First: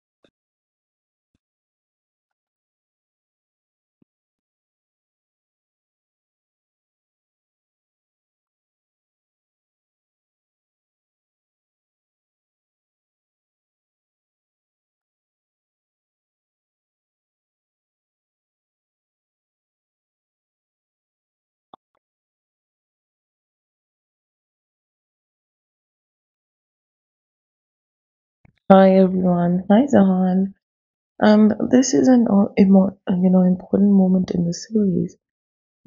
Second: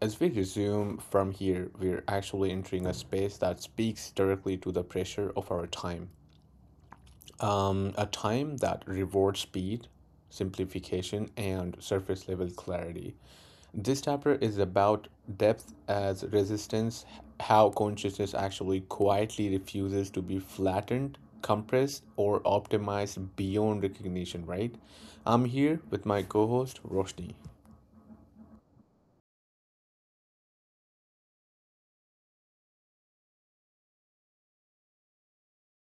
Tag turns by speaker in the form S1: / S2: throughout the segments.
S1: as we resume from here, we're actually entering a space that speaks directly to the pressure of our time. A time that rewards speed, simplification, and surface level clarity. This chapter is about depth as resistance, how consciousness actually quietly refuses to be flattened, compressed, or optimized beyond recognition, right? I'm here with my co host, Roshni.
S2: Hi everyone. Hi Zahan. And this is an important moment in the series,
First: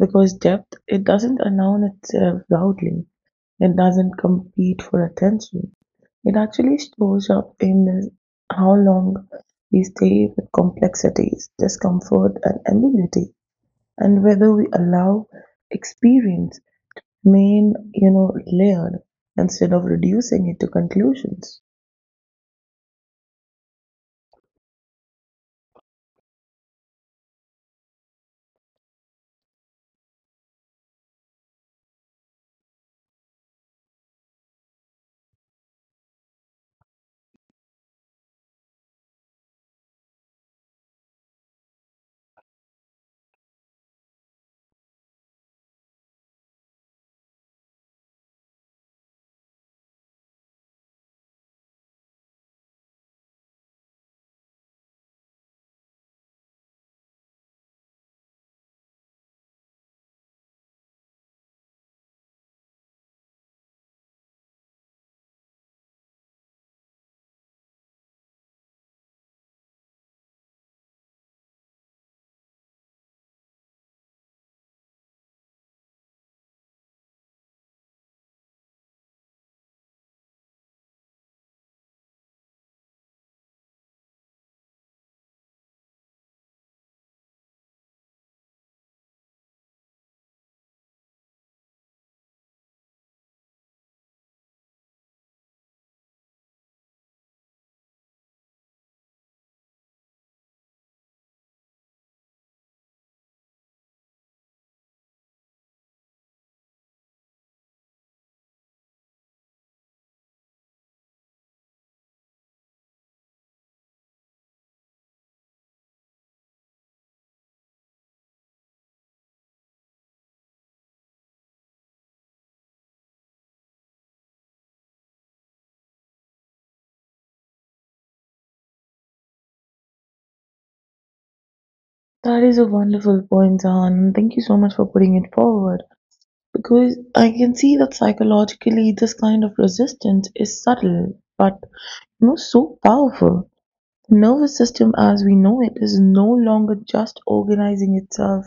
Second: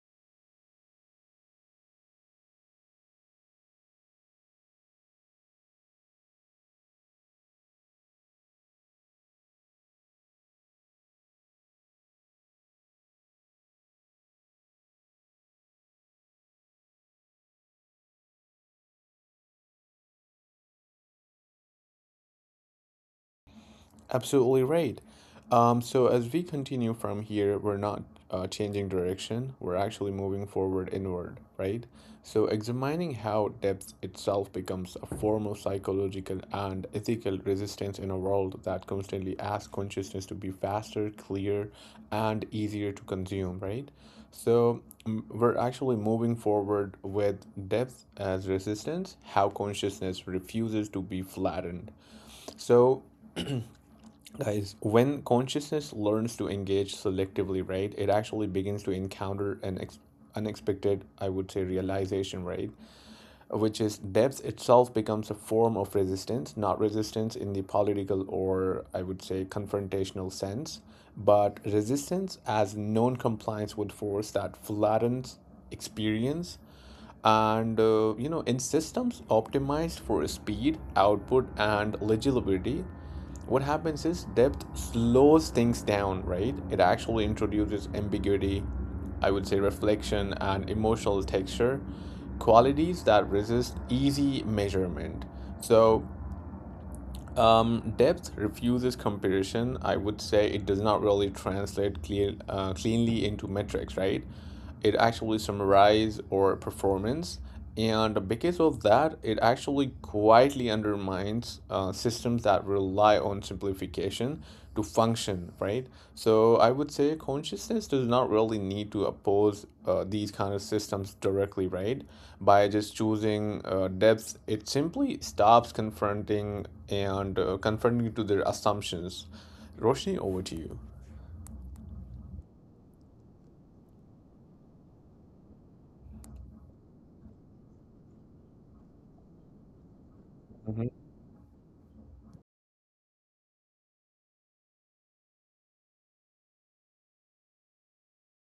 S2: because depth, it doesn't announce itself loudly. It doesn't compete for attention. It actually shows up in how long we stay with complexities, discomfort, and ambiguity, and whether we allow experience main you know layered instead of reducing it to conclusions.
S1: Absolutely right. So as we continue from here, we're not changing direction. We're actually moving forward inward, right? So examining how depth itself becomes a form of psychological and ethical resistance in a world that constantly asks consciousness to be faster, clear, and easier to consume, right? So we're actually moving forward with depth as resistance, how consciousness refuses to be flattened. So guys, when consciousness learns to engage selectively, right, it actually begins to encounter an unexpected, I would say, realization, right, which is depth itself becomes a form of resistance, not resistance in the political or, I would say, confrontational sense, but resistance as non compliance with force that flattens experience, and in systems optimized for speed output and legibility, what happens is depth slows things down, right? It actually introduces ambiguity, I would say, reflection and emotional texture, qualities that resist easy measurement. So depth refuses comparison. I would say it does not really translate cleanly into metrics, right? It actually summarizes or performance, and because of that, it actually quietly undermines systems that rely on simplification to function, right? So I would say consciousness does not really need to oppose these kind of systems directly, right? By just choosing depth, it simply stops confronting and confronting to their assumptions. Roshni, over to you.
S2: That is a wonderful point, Zahan, and thank you so much for putting it forward because I can see that psychologically this kind of resistance is
S1: Mhm.
S2: subtle, but so powerful. The nervous system, as we know it, is no longer just organizing itself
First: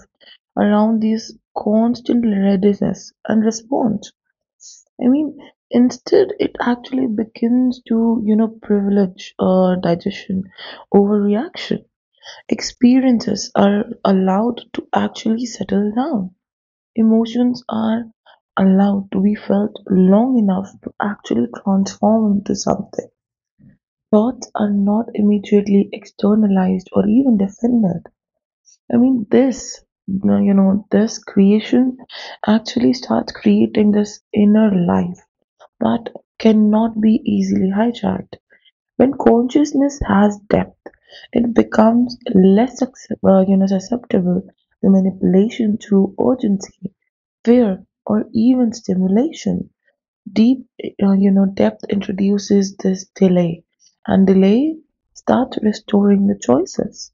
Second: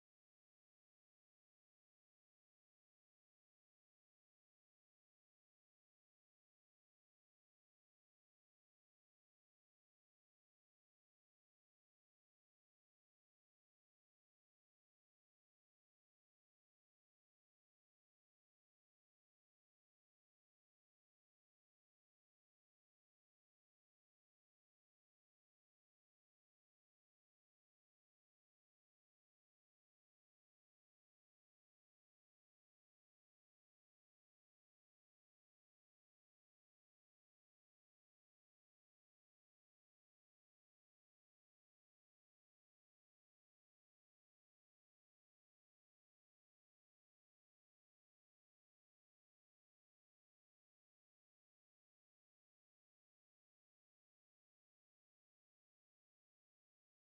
S2: around this constant readiness and response. I mean, instead, it actually begins to privilege digestion over reaction. Experiences are allowed to actually settle down; emotions are allowed to be felt long enough to actually transform into something. Thoughts are not immediately externalized or even defended. I mean, this creation actually starts creating this inner life that cannot be easily hijacked. When consciousness has depth, it becomes less susceptible to manipulation through urgency, fear, or even stimulation. Deep, depth introduces this delay, and delay starts restoring the choices.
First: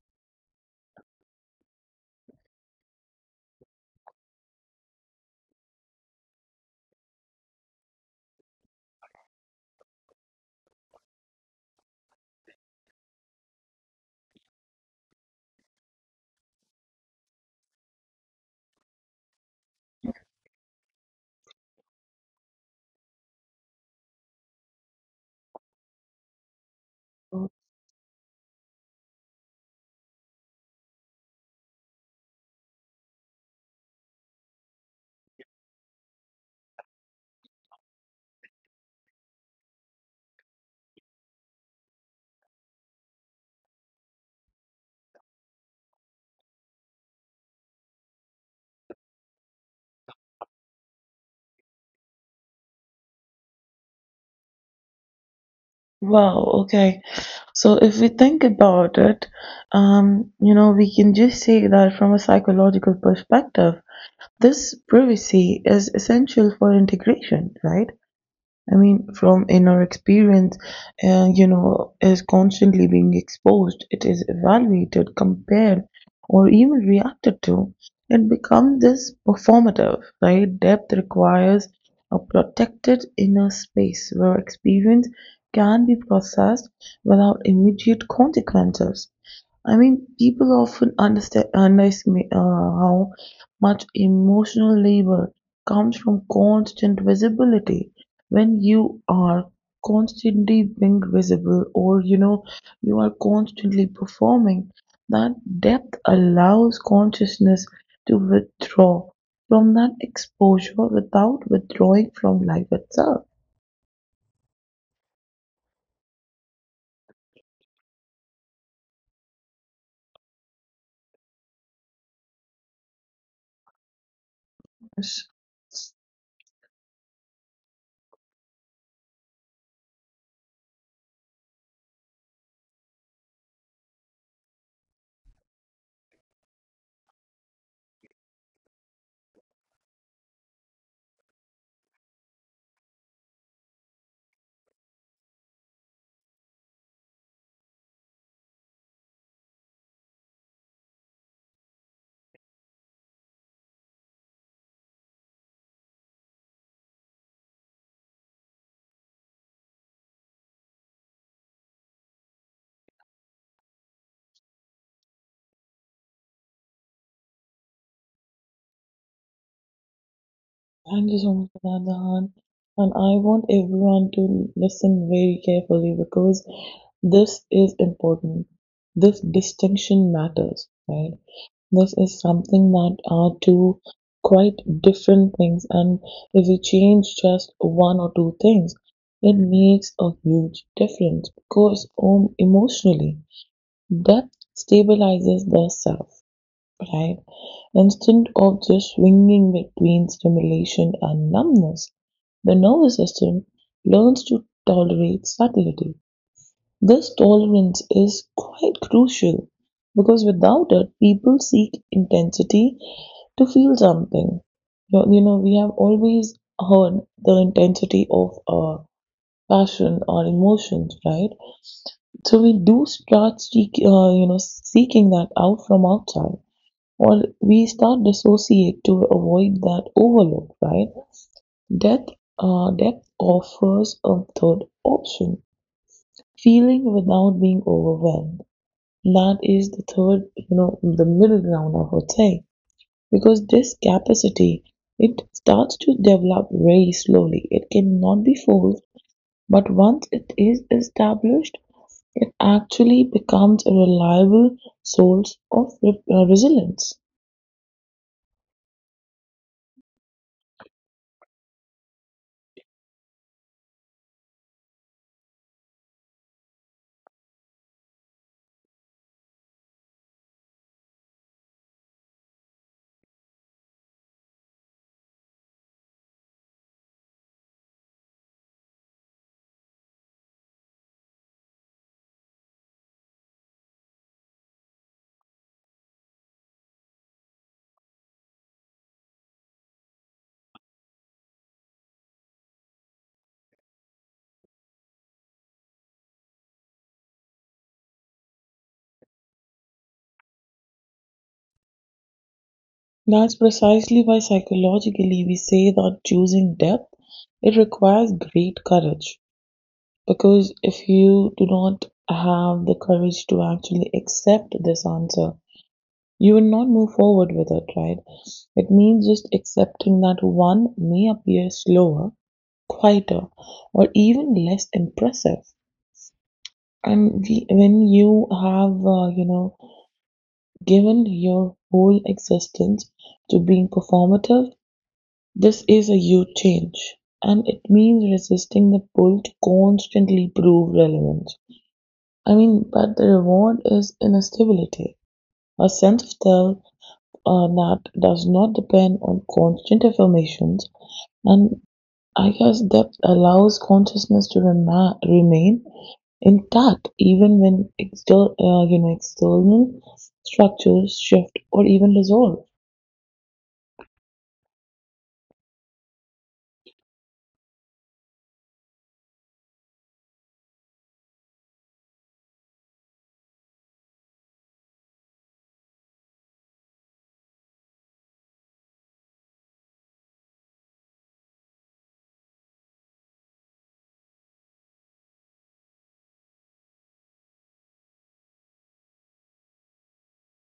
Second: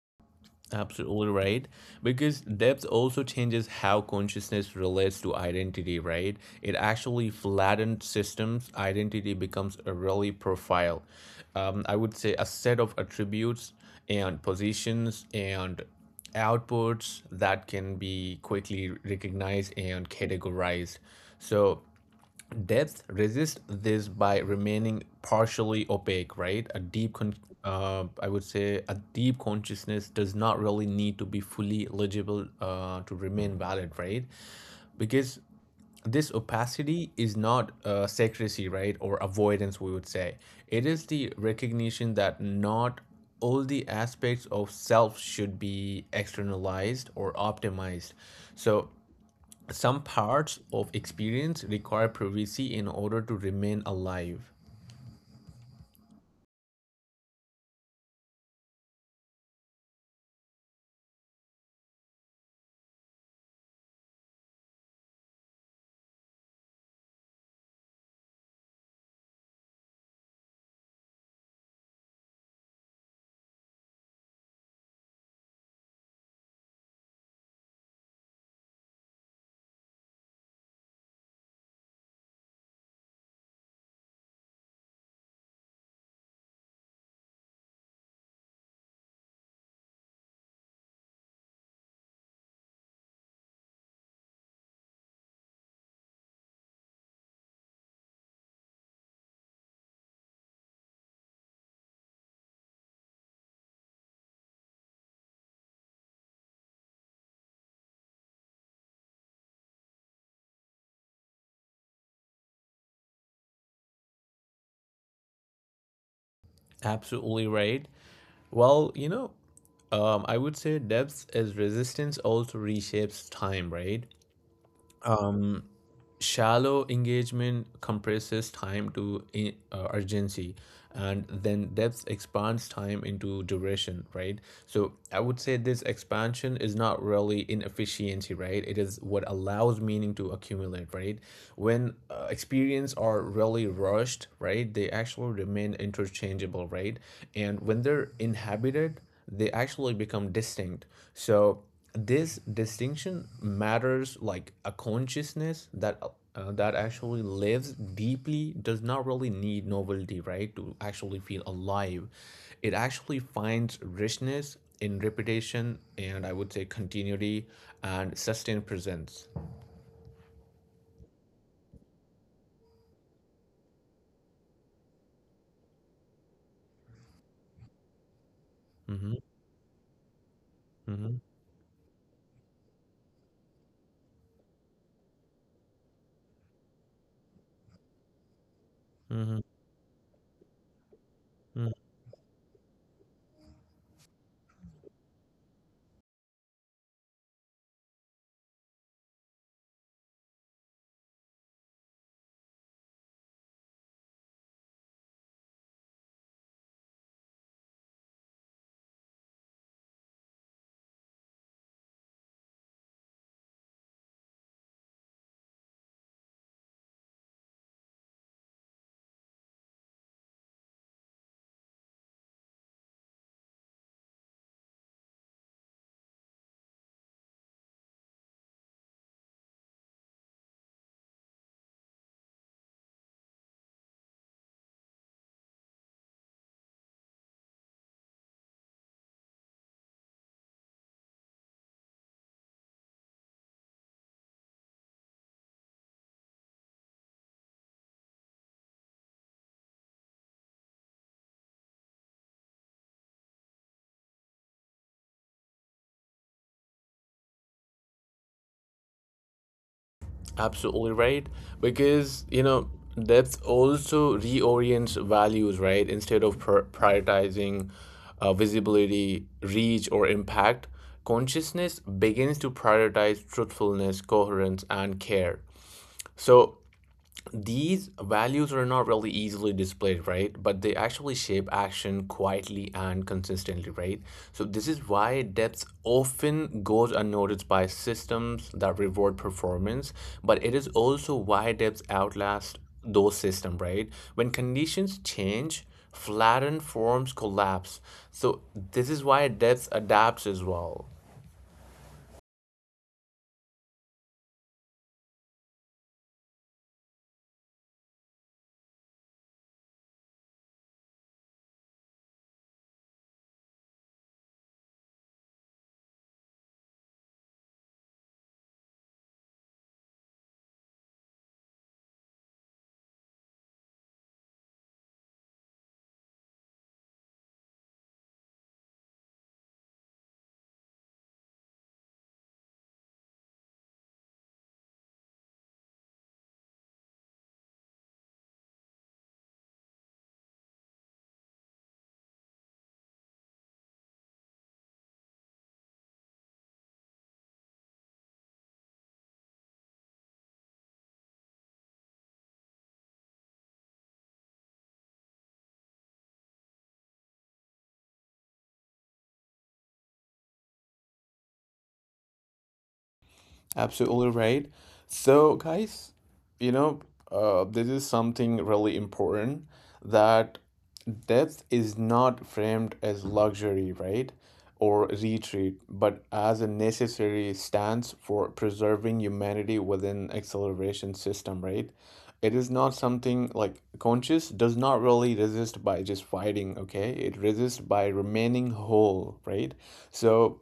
S1: Absolutely right. Because depth also changes how consciousness relates to identity, right? It actually flattens systems. Identity becomes a really profile. I would say a set of attributes and positions and outputs that can be quickly recognized and categorized. So depth resists this by remaining partially opaque, right? A I would say, a deep consciousness does not really need to be fully legible to remain valid, right? Because this opacity is not secrecy, right, or avoidance, we would say. It is the recognition that not all the aspects of self should be externalized or optimized. So some parts of experience require privacy in order to remain alive.
S2: Wow, okay. So if we think about it, we can just say that from a psychological perspective, this privacy is essential for integration, right? I mean, from inner experience, is constantly being exposed, it is evaluated, compared, or even reacted to. It becomes this performative, right? Depth requires a protected inner space where experience can be processed without immediate consequences. I mean, people often underestimate how much emotional labor comes from constant visibility. When you are constantly being visible, or you are constantly performing, that depth allows consciousness to withdraw from that exposure without withdrawing from life itself.
S1: Absolutely right. Well, you know, I would say depth as resistance also reshapes time, right?
S2: Yes.
S1: Shallow engagement compresses time to urgency, and then depth expands time into duration, right? So I would say this expansion is not really inefficiency, right? It is what allows meaning to accumulate, right? When experience are really rushed, right, they actually remain interchangeable, right? And when they're inhabited, they actually become distinct. So this distinction matters, like a consciousness that that actually lives deeply does not really need novelty, right, to actually feel alive. It actually finds richness in repetition and, I would say, continuity and sustained presence.
S2: Thank you so much for that, Dahan. And I want everyone to listen very carefully because this is important.
S1: Hmm.
S2: This distinction matters, right?
S1: Hmm.
S2: This is something that are two quite different things, and if we change just one or two things, it
S1: Hmm.
S2: makes a huge difference because, emotionally, depth stabilizes the self, right? Instead of just swinging between stimulation and numbness, the nervous system learns to tolerate subtlety. This tolerance is quite crucial because without it, people seek intensity to feel something. We have always heard the intensity of passion or emotions, right? So we do start seeking that out from outside, or we start dissociate to avoid that overload, right? Death, death offers a third option: feeling without being overwhelmed. That is the third, the middle ground, I would say, because this capacity, it starts to develop very slowly. It cannot be forced, but once it is established, it actually becomes a reliable source of resilience.
S1: Absolutely right. Because, you know, depth also reorients values, right? Instead of prioritizing visibility, reach, or impact, consciousness begins to prioritize truthfulness, coherence, and care. So these values are not really easily displayed, right? But they actually shape action quietly and consistently, right? So this is why depth often goes unnoticed by systems that reward performance, but it is also why depth outlasts those systems, right? When conditions change, flattened forms collapse. So this is why depth adapts as well.
S2: That's precisely why psychologically we say that choosing depth, it requires great courage, because if you do not have the courage to actually accept this answer, you will not move forward with it, right? It means just accepting that one may appear slower, quieter, or even less impressive. And when you have given your whole existence to being performative, this is a huge change, and it means resisting the pull to constantly prove relevance. I mean, but the reward is inner stability, a sense of self that does not depend on constant affirmations, and I guess that allows consciousness to remain intact even when external structures shift or even dissolve.
S1: Absolutely right. So, guys, you know, this is something really important, that death is not framed as luxury, right? Or retreat, but as a necessary stance for preserving humanity within acceleration system, right? It is not something like conscious does not really resist by just fighting, okay? It resists by remaining whole, right? So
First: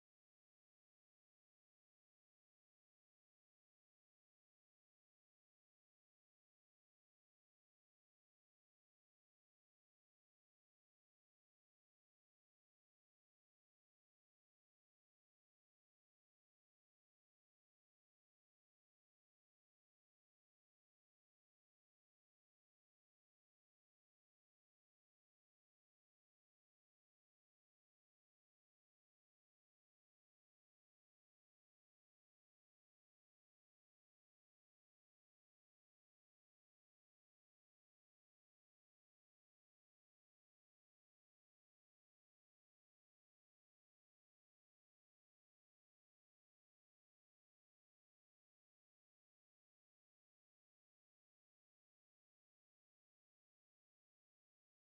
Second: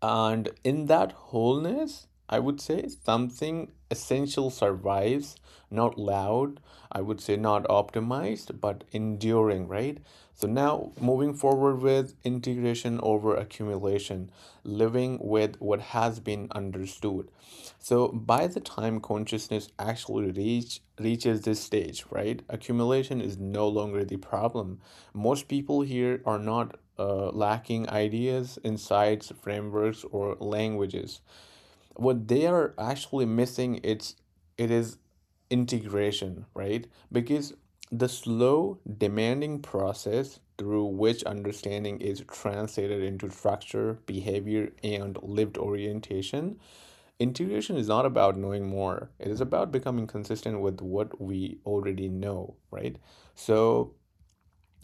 S1: and in that wholeness, I would say something essential survives, not loud, I would say, not optimized, but enduring, right? So now moving forward with integration over accumulation, living with what has been understood. So by the time consciousness actually reaches this stage, right, accumulation is no longer the problem. Most people here are not lacking ideas, insights, frameworks, or languages. What they are actually missing it's it is integration, right? Because the slow demanding process through which understanding is translated into structure behavior and lived orientation, integration is not about knowing more. It is about becoming consistent with what we already know, right? So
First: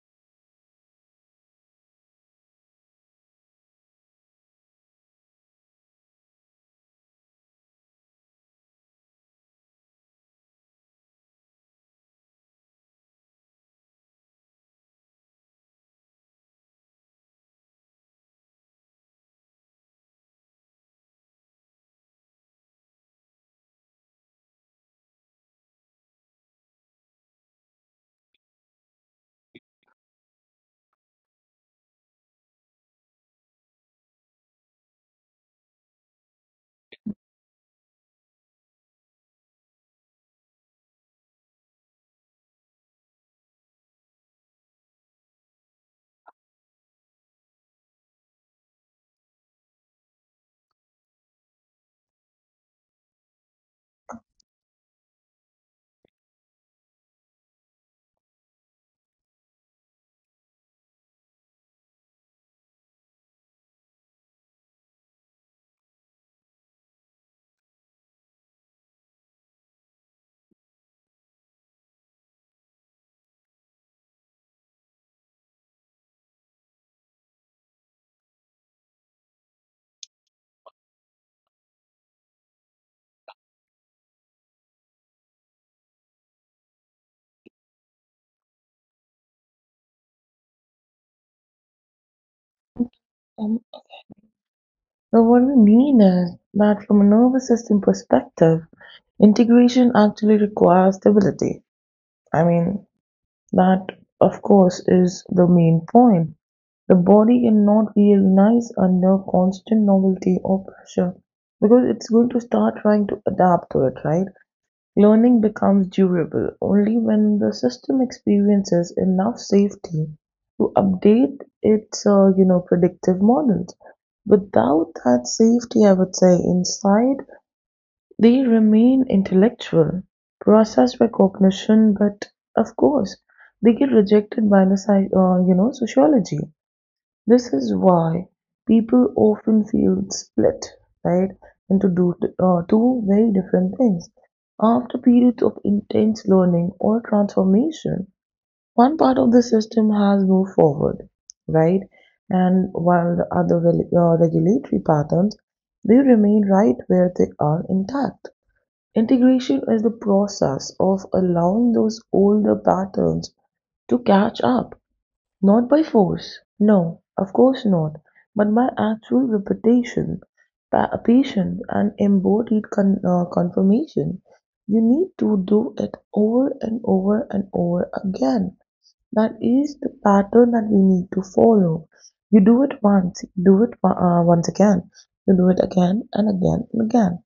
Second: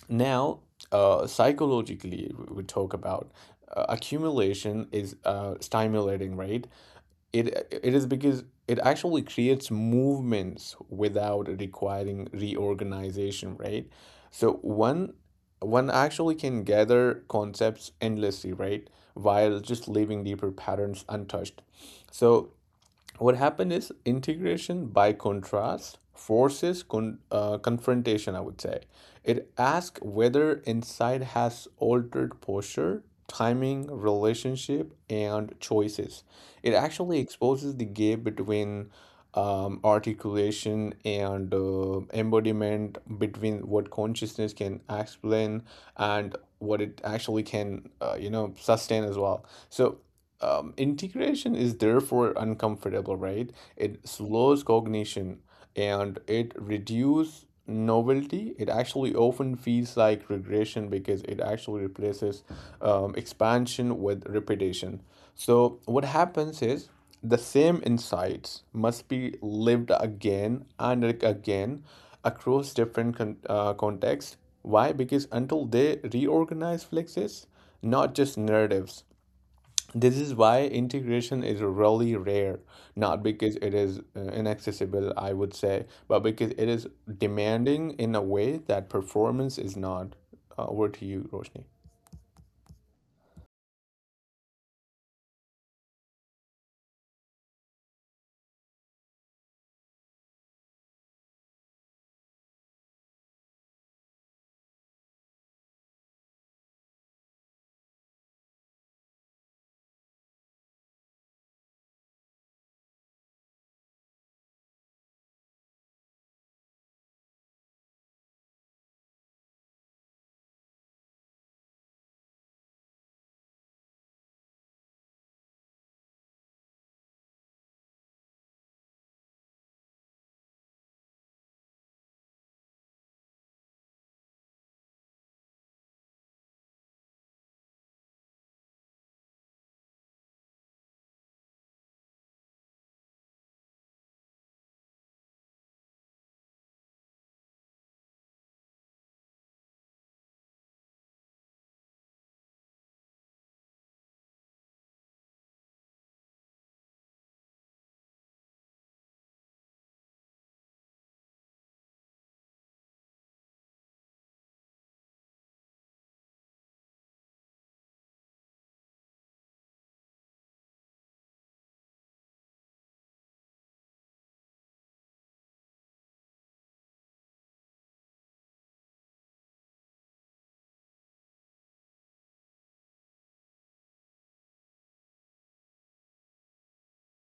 S1: now, psychologically we talk about, accumulation is stimulating, right? It is because it actually creates movements without requiring reorganization, right? So one actually can gather concepts endlessly, right, while just leaving deeper patterns untouched. So what happened is integration, by contrast, forces confrontation, I would say. It asks whether insight has altered posture, timing, relationship, and choices. It actually exposes the gap between articulation and embodiment, between what consciousness can explain and what it actually can sustain as well. So integration is therefore uncomfortable, right? It slows cognition and it reduces novelty. It actually often feels like regression because it actually replaces expansion with repetition. So what happens is the same insights must be lived again and again across different contexts. Why? Because until they reorganize flexes, not just narratives. This is why integration is really rare, not because it is inaccessible, I would say, but because it is demanding in a way that performance is not. Over to you, Roshni.
S2: Um, But what we mean is that from a nervous system perspective, integration actually requires stability. I mean, that, of course, is the main point. The body cannot realize under constant novelty or pressure because it's going to start trying to adapt to it, right? Learning becomes durable only when the system experiences enough safety to update its predictive models. Without that safety, I would say, inside, they remain intellectual, processed by cognition, but of course, they get rejected by the sociology. This is why people often feel split, right, into two very different things. After periods of intense learning or transformation, one part of the system has moved forward, right, and while the other regulatory patterns, they remain right where they are, intact. Integration is the process of allowing those older patterns to catch up, not by force, no, of course not, but by actual repetition, patience, and embodied confirmation. You need to do it over and over and over again. That is the pattern that we need to follow. You do it once, you do it once again, you do it again and again and again.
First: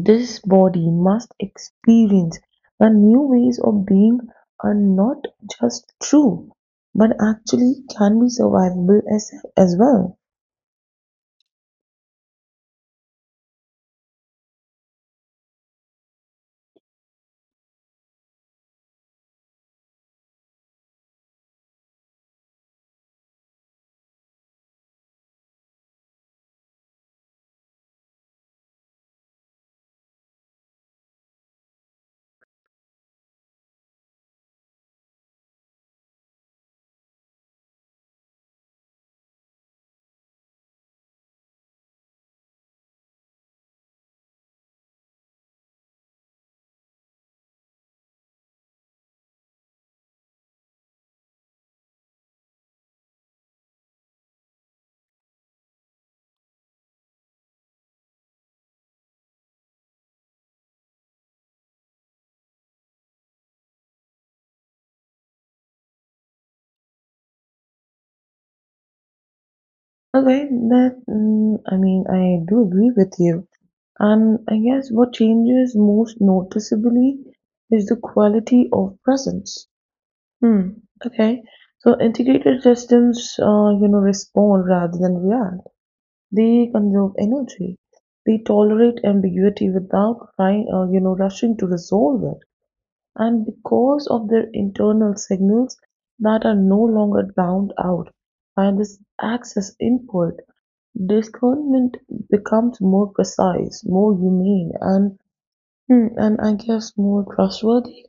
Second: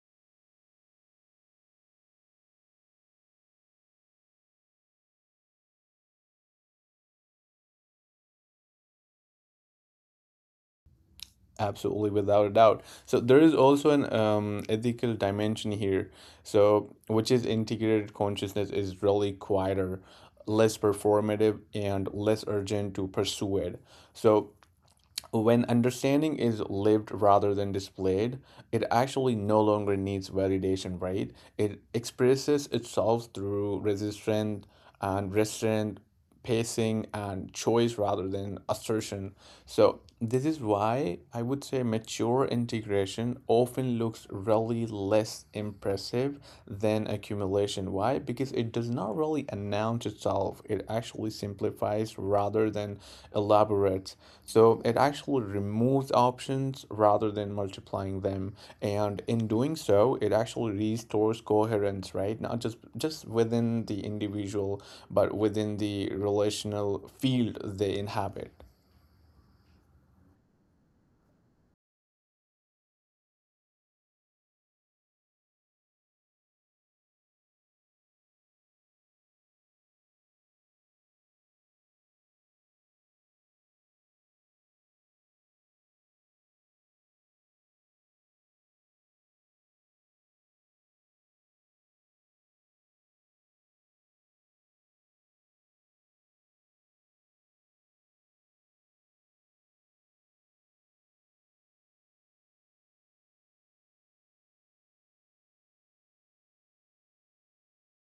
S2: This body must experience the new ways of being are not just true, but actually can be survivable, as well.
S1: Absolutely, without a doubt. So there is also an ethical dimension here. So which is integrated consciousness is really quieter, less performative, and less urgent to pursue it. So when understanding is lived rather than displayed, it actually no longer needs validation, right? It expresses itself through resistance and restraint, pacing, and choice rather than assertion. So this is why I would say mature integration often looks really less impressive than an accumulation. Why? Because it does not really announce itself. It actually simplifies rather than elaborates. So it actually removes options rather than multiplying them. And in doing so, it actually restores coherence, right? Not just within the individual, but within the relational field they inhabit.
S2: Okay, I mean, I do agree with you, and I guess what changes most noticeably is the quality of presence. Hmm. Okay, so integrated systems, respond rather than react. They conserve energy. They tolerate ambiguity without rushing to resolve it. And because of their internal signals that are no longer drowned out by this access input, discernment becomes more precise, more humane, and and I guess more trustworthy.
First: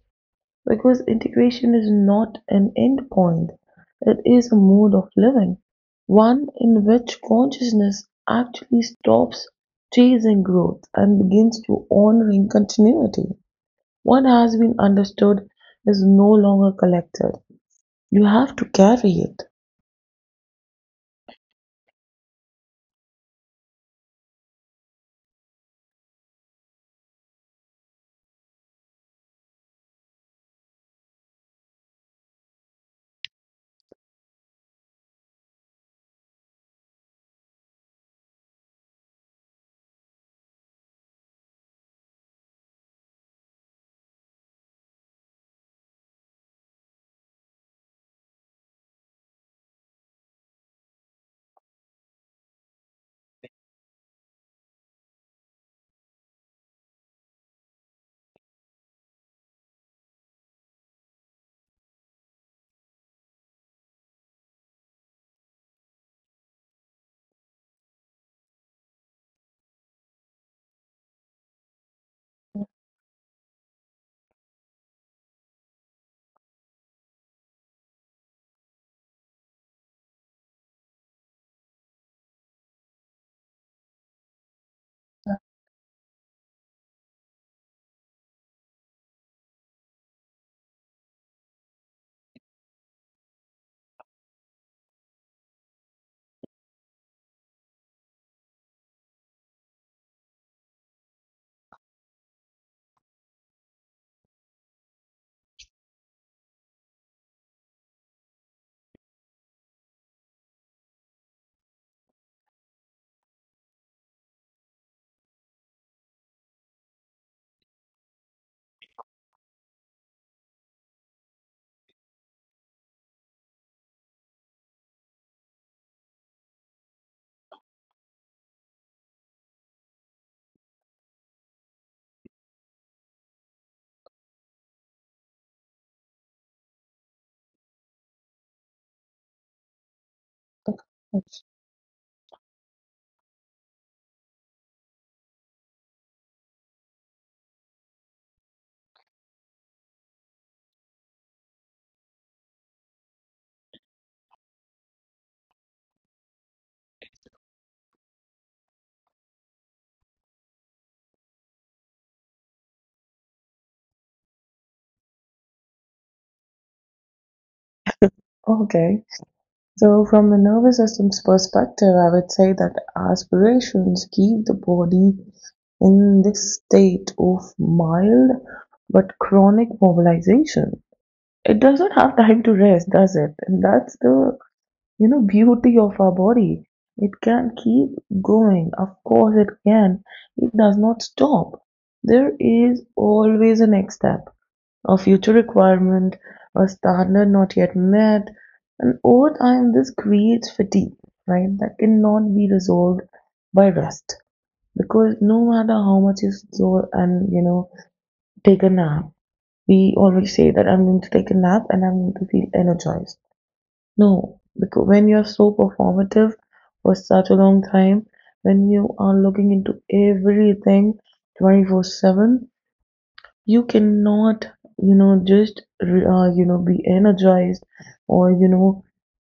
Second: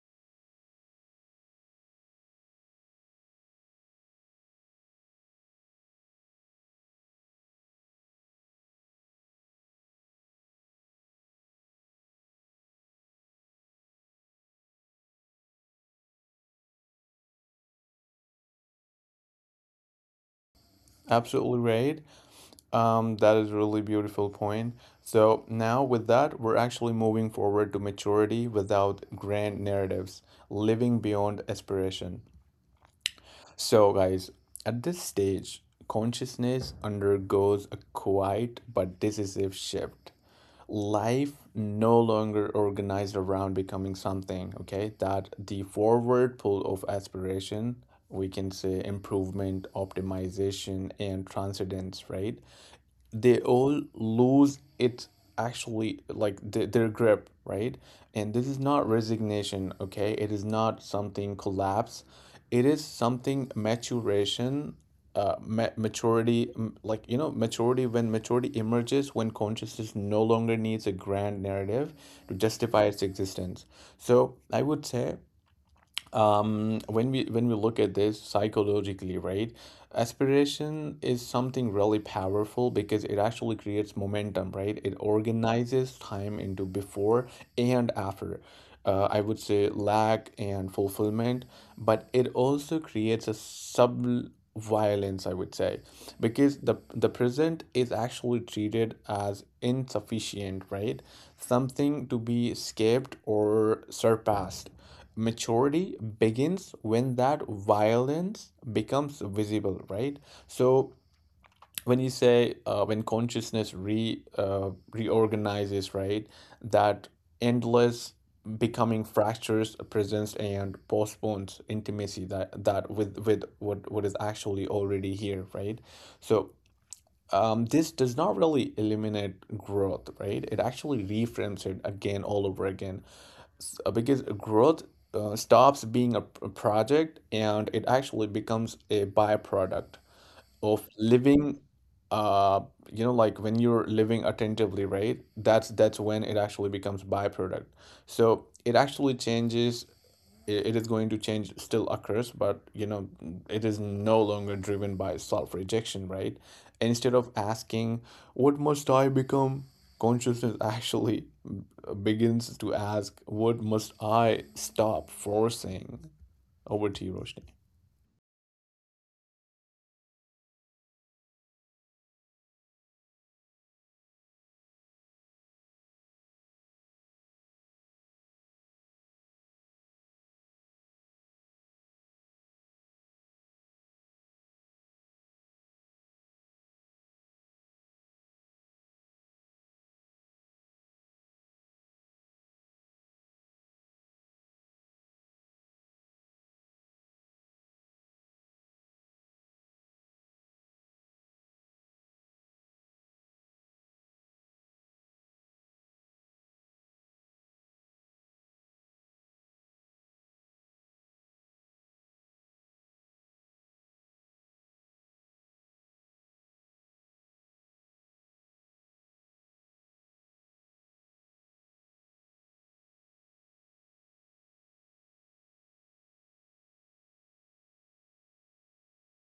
S2: Because integration is not an endpoint, it is a mode of living, one in which consciousness actually stops chasing growth and begins to honoring continuity. What has been understood is no longer collected. You have to carry it.
S1: Absolutely right. That is a really beautiful point. So now with that, we're actually moving forward to maturity without grand narratives, living beyond aspiration. So guys, at this stage, consciousness undergoes a quiet but decisive shift. Life no longer organized around becoming something, okay? That the forward pull of aspiration, we can say, improvement, optimization, and transcendence, right? They all lose it, actually, like their grip, right? And this is not resignation, okay? It is not something collapse. It is something maturation. Like, you know, maturity, when maturity emerges, when consciousness no longer needs a grand narrative to justify its existence. So I would say, um when we look at this psychologically, right, aspiration is something really powerful because it actually creates momentum, right? It organizes time into before and after, I would say, lack and fulfillment. But it also creates a sub violence, I would say, because the present is actually treated as insufficient, right? Something to be escaped or surpassed. Maturity begins when that violence becomes visible, right? So when you say, when consciousness re reorganizes, right, that endless becoming fractures presents and postpones intimacy, that that with what is actually already here, right? So this does not really eliminate growth, right? It actually reframes it again all over again, because growth stops being a project and it actually becomes a byproduct of living. uh you know, like when you're living attentively, right, that's when it actually becomes byproduct. So it actually changes. It is going to change, still occurs, but, you know, it is no longer driven by self rejection, right? Instead of asking what must I become, consciousness actually begins to ask what must I stop forcing. Over to you, Roshni.
S2: Okay, so from the nervous system's perspective, I would say that aspirations keep the body in this state of mild but chronic mobilization. It does not have time to rest, does it? And that's the beauty of our body. It can keep going, of course it can. It does not stop. There is always a next step, a future requirement, a standard not yet met, and over time this creates fatigue, right, that cannot be resolved by rest, because no matter how much you store, and take a nap — we always say that I'm going to take a nap and I'm going to feel energized. No, because when you're so performative for such a long time, when you are looking into everything 24/7, you cannot, just, be energized, or,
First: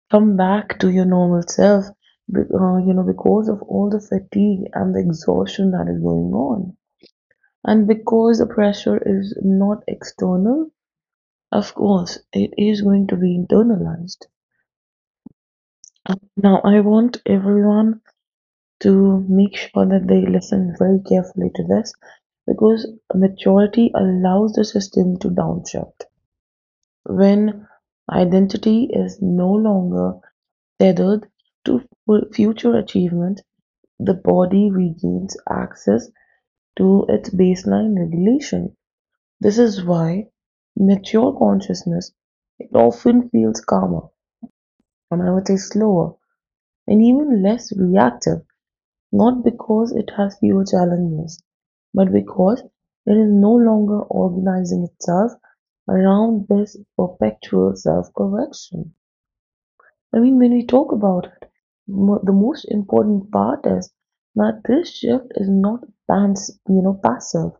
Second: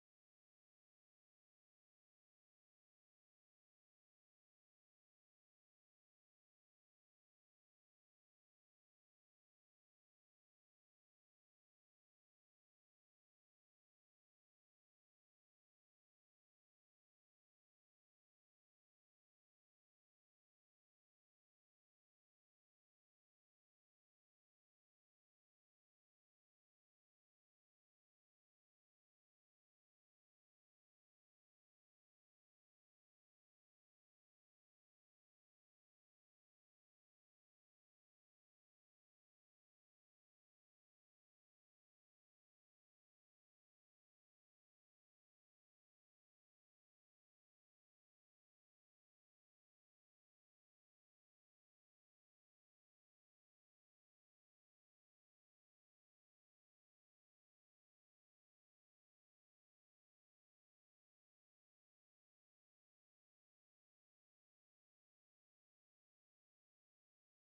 S2: come back to your normal self, because of all the fatigue and the exhaustion that is going on. And because the pressure is not external, of course, it is going to be internalized. Now, I want everyone to make sure that they listen very carefully to this, because maturity allows the system to downshift. When identity is no longer tethered to future achievement, the body regains access to its baseline regulation. This is why mature consciousness, it often feels calmer, and I would say slower, and even less reactive. Not because it has fewer challenges, but because it is no longer organizing itself around this perpetual self-correction. I mean, when we talk about it, the most important part is that this shift is not passive.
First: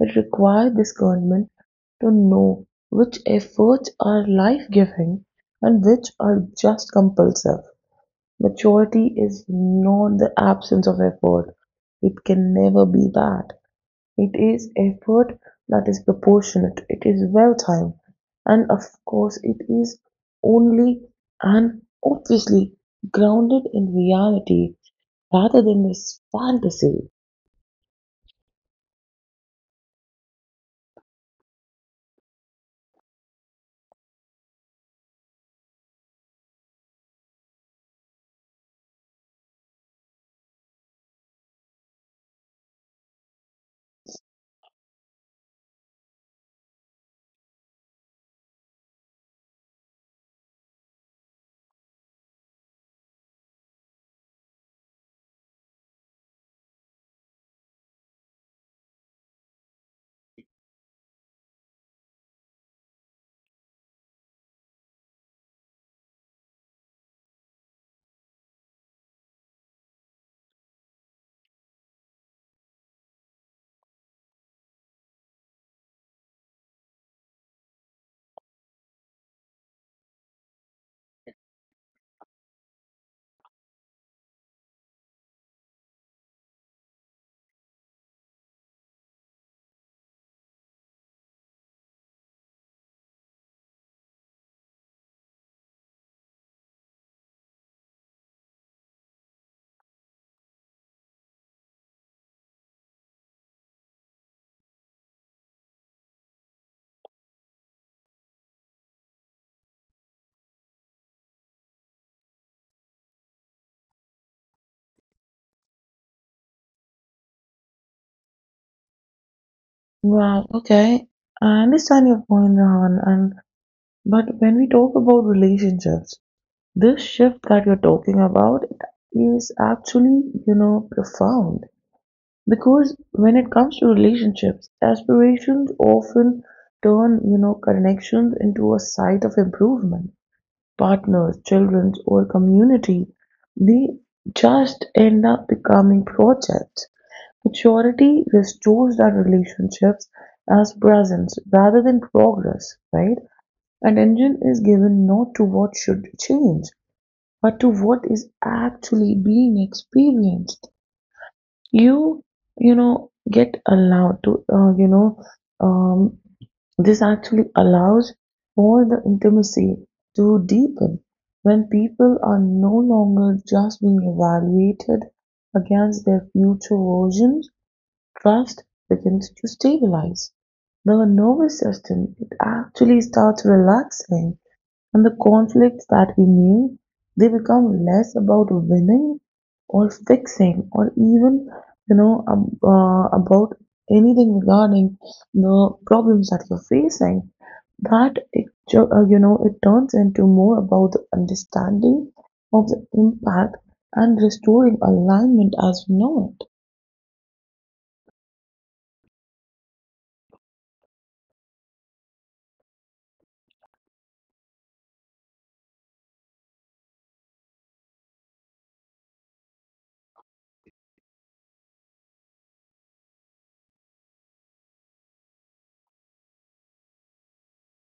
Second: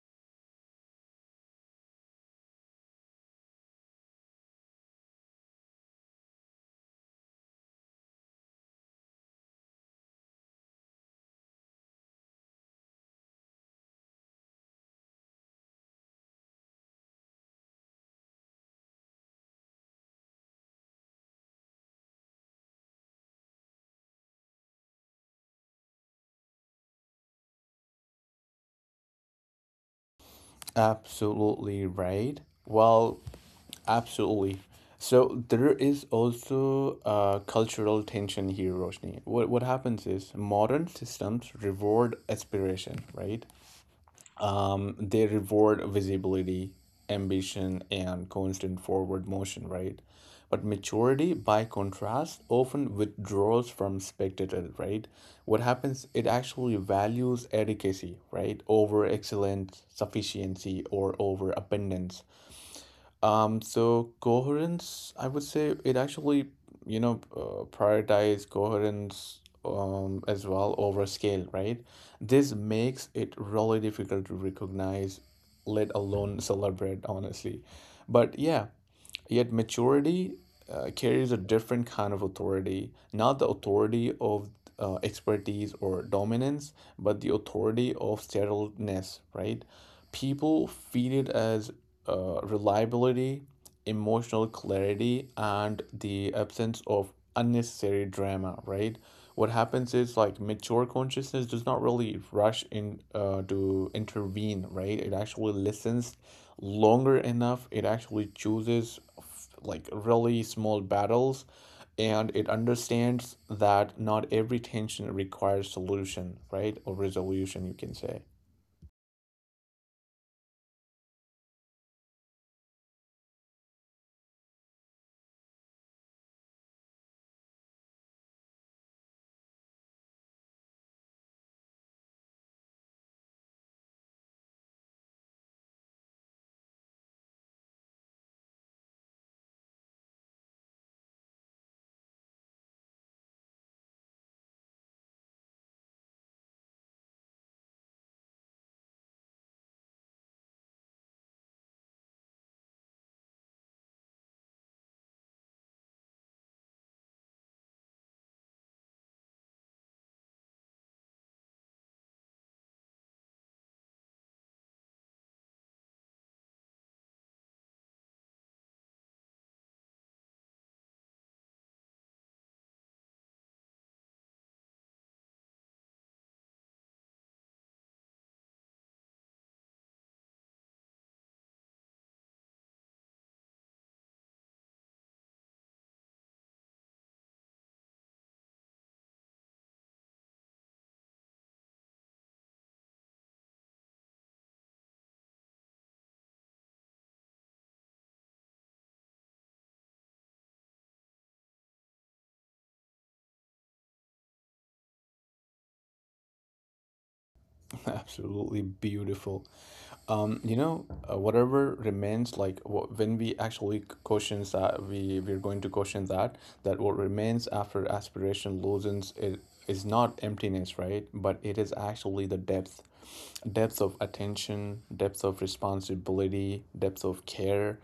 S2: It requires discernment to know which efforts are life-giving and which are just compulsive. Maturity is not the absence of effort. It can never be that. It is effort that is proportionate, it is well timed, and of course, it is only, and obviously, grounded in reality rather than this fantasy.
S1: Absolutely right. Well, absolutely. So there is also a cultural tension here, Roshni. What happens is modern systems reward aspiration, right? They reward visibility, ambition, and constant forward motion, right? But maturity, by contrast, often withdraws from spectator, right? What happens, it actually values adequacy, right, over excellence, sufficiency, or over abundance. So coherence, I would say it actually, prioritize coherence as well over scale, right? This makes it really difficult to recognize, let alone celebrate, honestly. But yeah. Yet maturity carries a different kind of authority, not the authority of expertise or dominance, but the authority of settledness, right? People feel it as reliability, emotional clarity, and the absence of unnecessary drama, right? What happens is, like, mature consciousness does not really rush in to intervene, right? It actually listens longer enough. It actually chooses, like, really small battles, and it understands that not every tension requires solution, right? Or resolution, you can say.
S2: Right, okay. I understand your point, Rahan, and but when we talk about relationships, this shift that you're talking about is actually profound, because when it comes to relationships, aspirations often turn connections into a site of improvement. Partners, children, or community, they just end up becoming projects. Maturity restores that relationships as presence rather than progress, right? And engine is given not to what should change but to what is actually being experienced, you you know get allowed to um, this actually allows for the intimacy to deepen. When people are no longer just being evaluated against their future versions, trust begins to stabilize. The nervous system, it actually starts relaxing, and the conflicts that we knew, they become less about winning or fixing, or even, about anything regarding the problems that you're facing. That, it, ju- you know, it turns into more about the understanding of the impact and restoring alignment as we know it.
S1: Absolutely beautiful. Whatever remains, like, wh- when we actually c- questions that, we we're going to question that, that what remains after aspiration loosens is not emptiness, right? But it is actually the depth, depth of attention, depth of responsibility, depth of care,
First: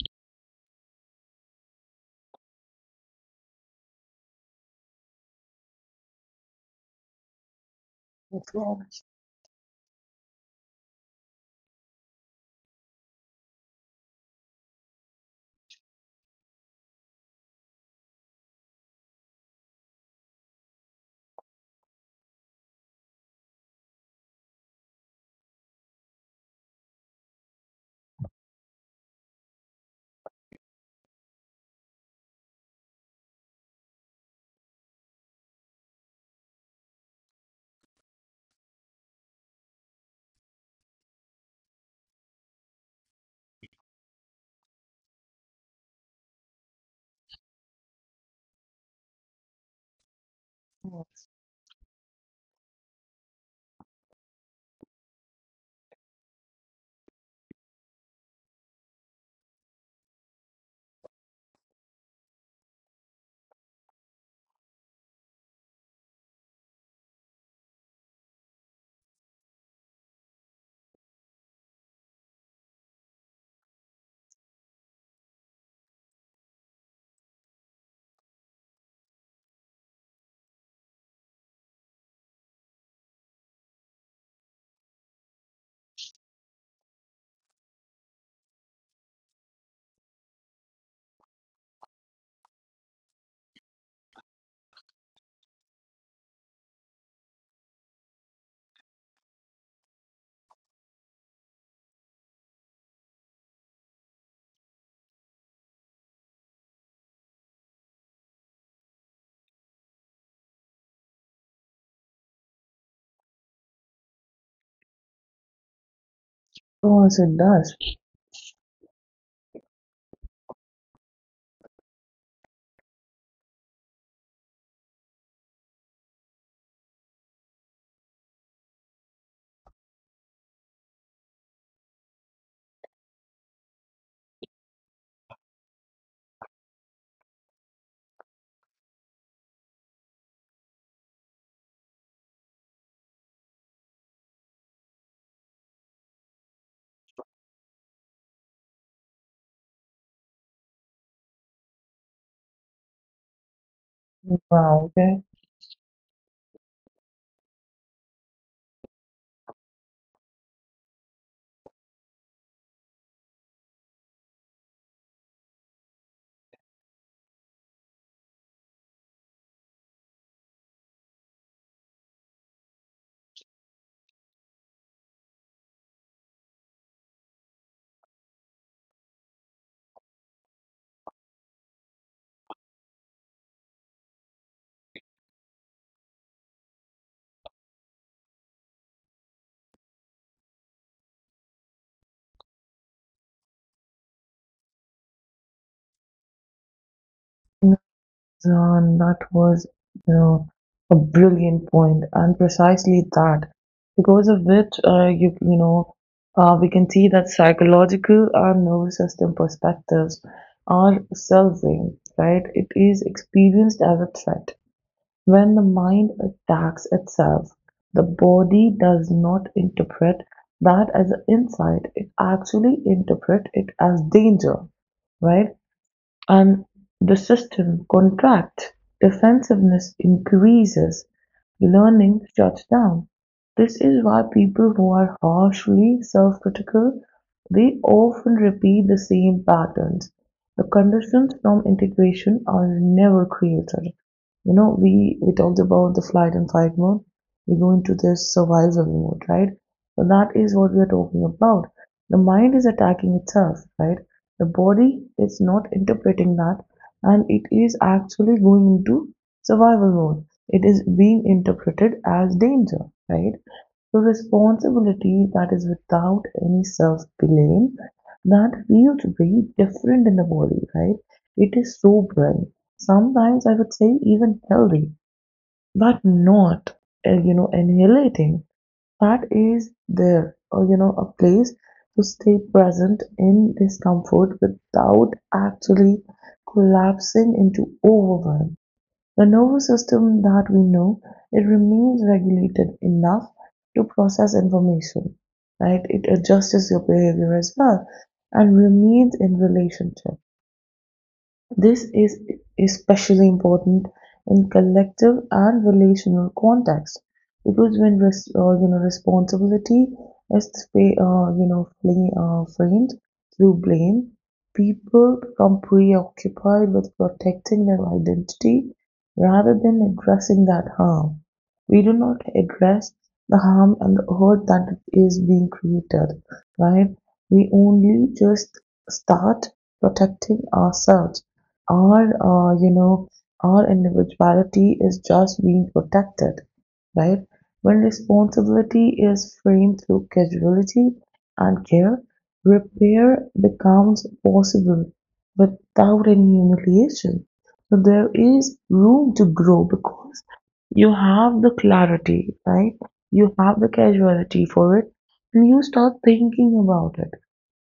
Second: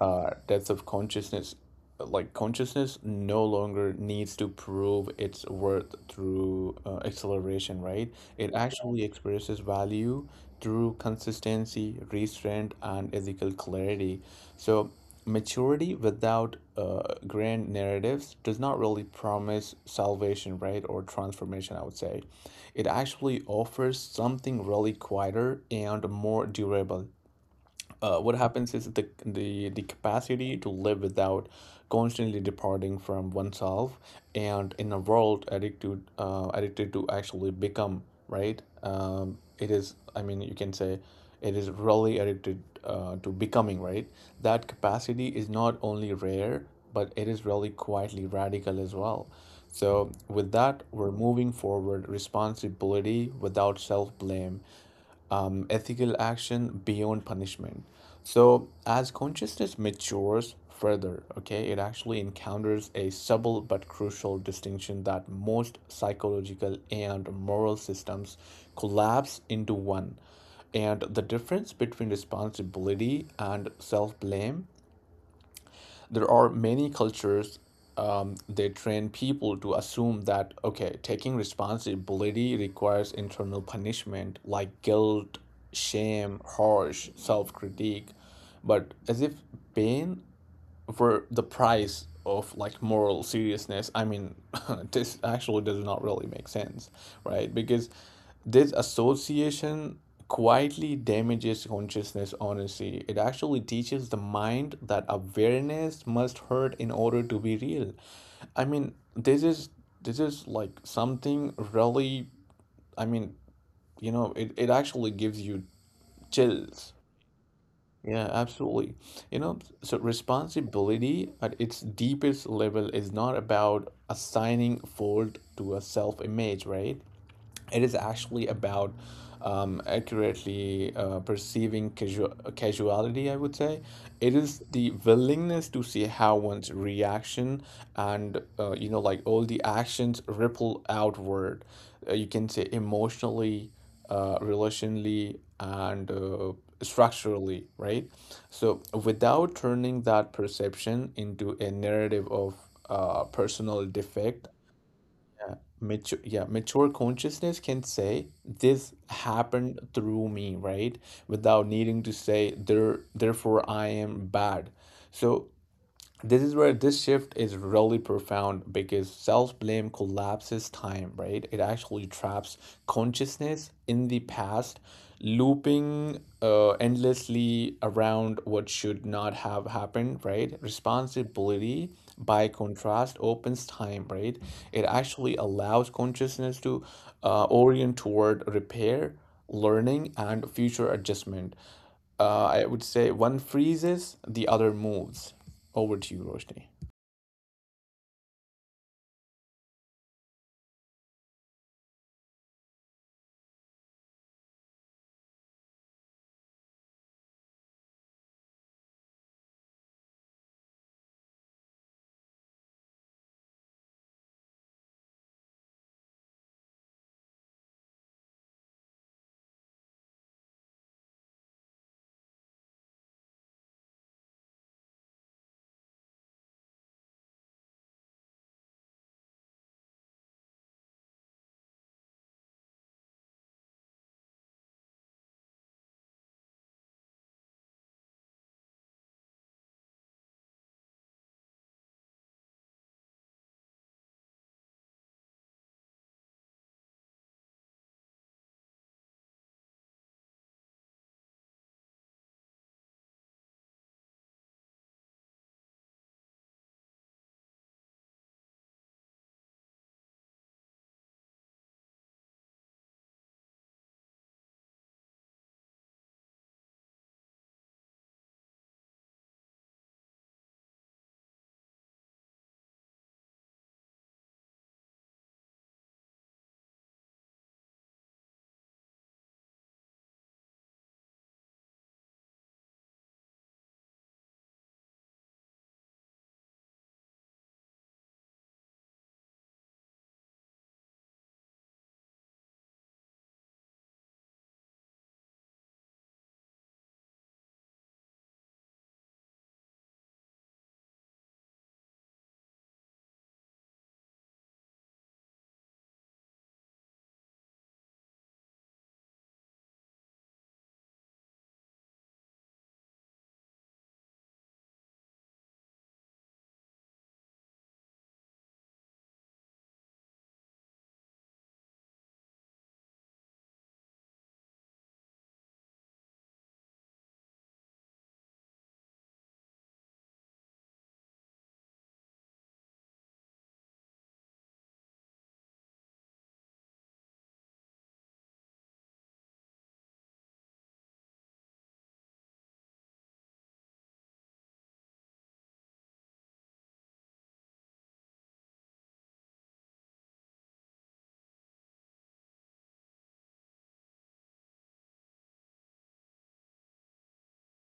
S1: depth of consciousness. Like, consciousness no longer needs to prove its worth through acceleration, right? It actually experiences value through consistency, restraint, and ethical clarity. So maturity without grand narratives does not really promise salvation, right, or transformation, I would say. It actually offers something really quieter and more durable. What happens is the capacity to live without constantly departing from oneself, and in a world addicted addicted to actually become, right? It is, I mean, you can say it is really addicted to becoming, right? That capacity is not only rare, but it is really quietly radical as well. So with that, we're moving forward: responsibility without self-blame, ethical action beyond punishment. So, as consciousness matures further, okay, it actually encounters a subtle but crucial distinction that most psychological and moral systems collapse into one. And the difference between responsibility and self blame, there are many cultures, they train people to assume that, okay, taking responsibility requires internal punishment, like guilt, shame, harsh self-critique, but as if pain for the price of, like, moral seriousness, I mean, this actually does not really make sense, right? Because this association quietly damages consciousness, honestly. It actually teaches the mind that awareness must hurt in order to be real. I mean, this is, this is like something really, I mean, you know, it actually gives you
S2: Of
S1: chills.
S2: course, it does.
S1: Yeah, absolutely. You know, so responsibility at its deepest level is not about assigning fault to a self image, right? It is actually about, accurately perceiving casual, casuality, I would say. It is the willingness to see how one's reaction and, like, all the actions ripple outward. You can say emotionally, relationally, and structurally, right? So without turning that perception into a narrative of personal defect,
S2: Wow, okay.
S1: mature, yeah, mature consciousness can say this happened through me, right, without needing to say there, therefore I am bad. So this is where this shift is really profound, because self-blame collapses time, right? It actually traps consciousness in the past, looping endlessly around what should not have happened, right? Responsibility, by contrast, opens time, right? It actually allows consciousness to orient toward repair, learning, and future adjustment. Uh, I would say one freezes, the other moves. Over to you, Roshni.
S2: John, that was, you know, a brilliant point, and precisely that, because of which, we can see that psychological and nervous system perspectives are self-aimed, right? It is experienced as a threat. When the mind attacks itself, the body does not interpret that as an insight. It actually interprets it as danger, right? And the system contracts, defensiveness increases, learning shuts down. This is why people who are harshly self-critical, they often repeat the same patterns. The conditions from integration are never created. We talked about the flight and fight mode. We go into this survival mode, right? So that is what we are talking about. The mind is attacking itself, right? The body is not interpreting that, and it is actually going into survival mode. It is being interpreted as danger, right? The responsibility that is without any self-blame, that feels very different in the body, right? It is sobering. Sometimes I would say even healthy, but not, annihilating. That is there, or, a place to stay present in discomfort without actually collapsing into overwhelm. The nervous system that we know, it remains regulated enough to process information, right? It adjusts your behavior as well and remains in relationship. This is especially important in collective and relational contexts, because when responsibility is framed through blame, people become preoccupied with protecting their identity rather than addressing that harm. We do not address the harm and the hurt that is being created, right? We only just start protecting ourselves. Our, uh, you know, our individuality is just being protected, right? When responsibility is framed through casualty and care, repair becomes possible without any humiliation. So there is room to grow because you have the clarity, right? You have the casualty for it, and you start thinking about it.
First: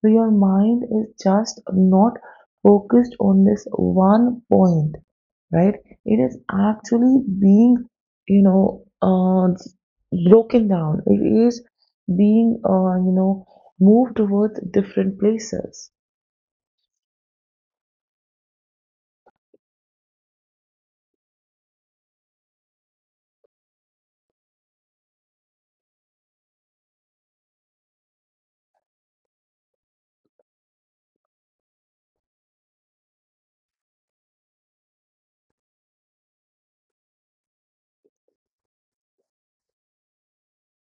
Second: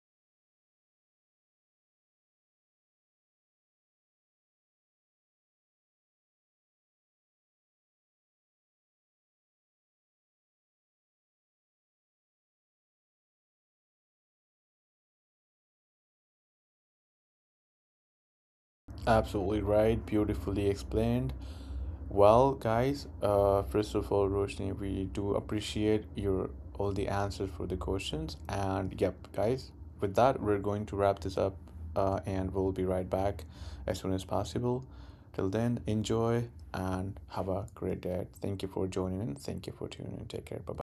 S2: So your mind is just not focused on this one point, right? It is actually being, you know, uh, broken down. It is being, moved towards different places.
S1: Absolutely right. Beautifully explained. Well, guys, first of all, Roshni, we do appreciate your all the answers for the questions. And yep, guys, with that, we're going to wrap this up, and we'll be right back as soon as possible. Till then, enjoy and have a great day. Thank you for joining in. Thank you for tuning in. Take care. Bye.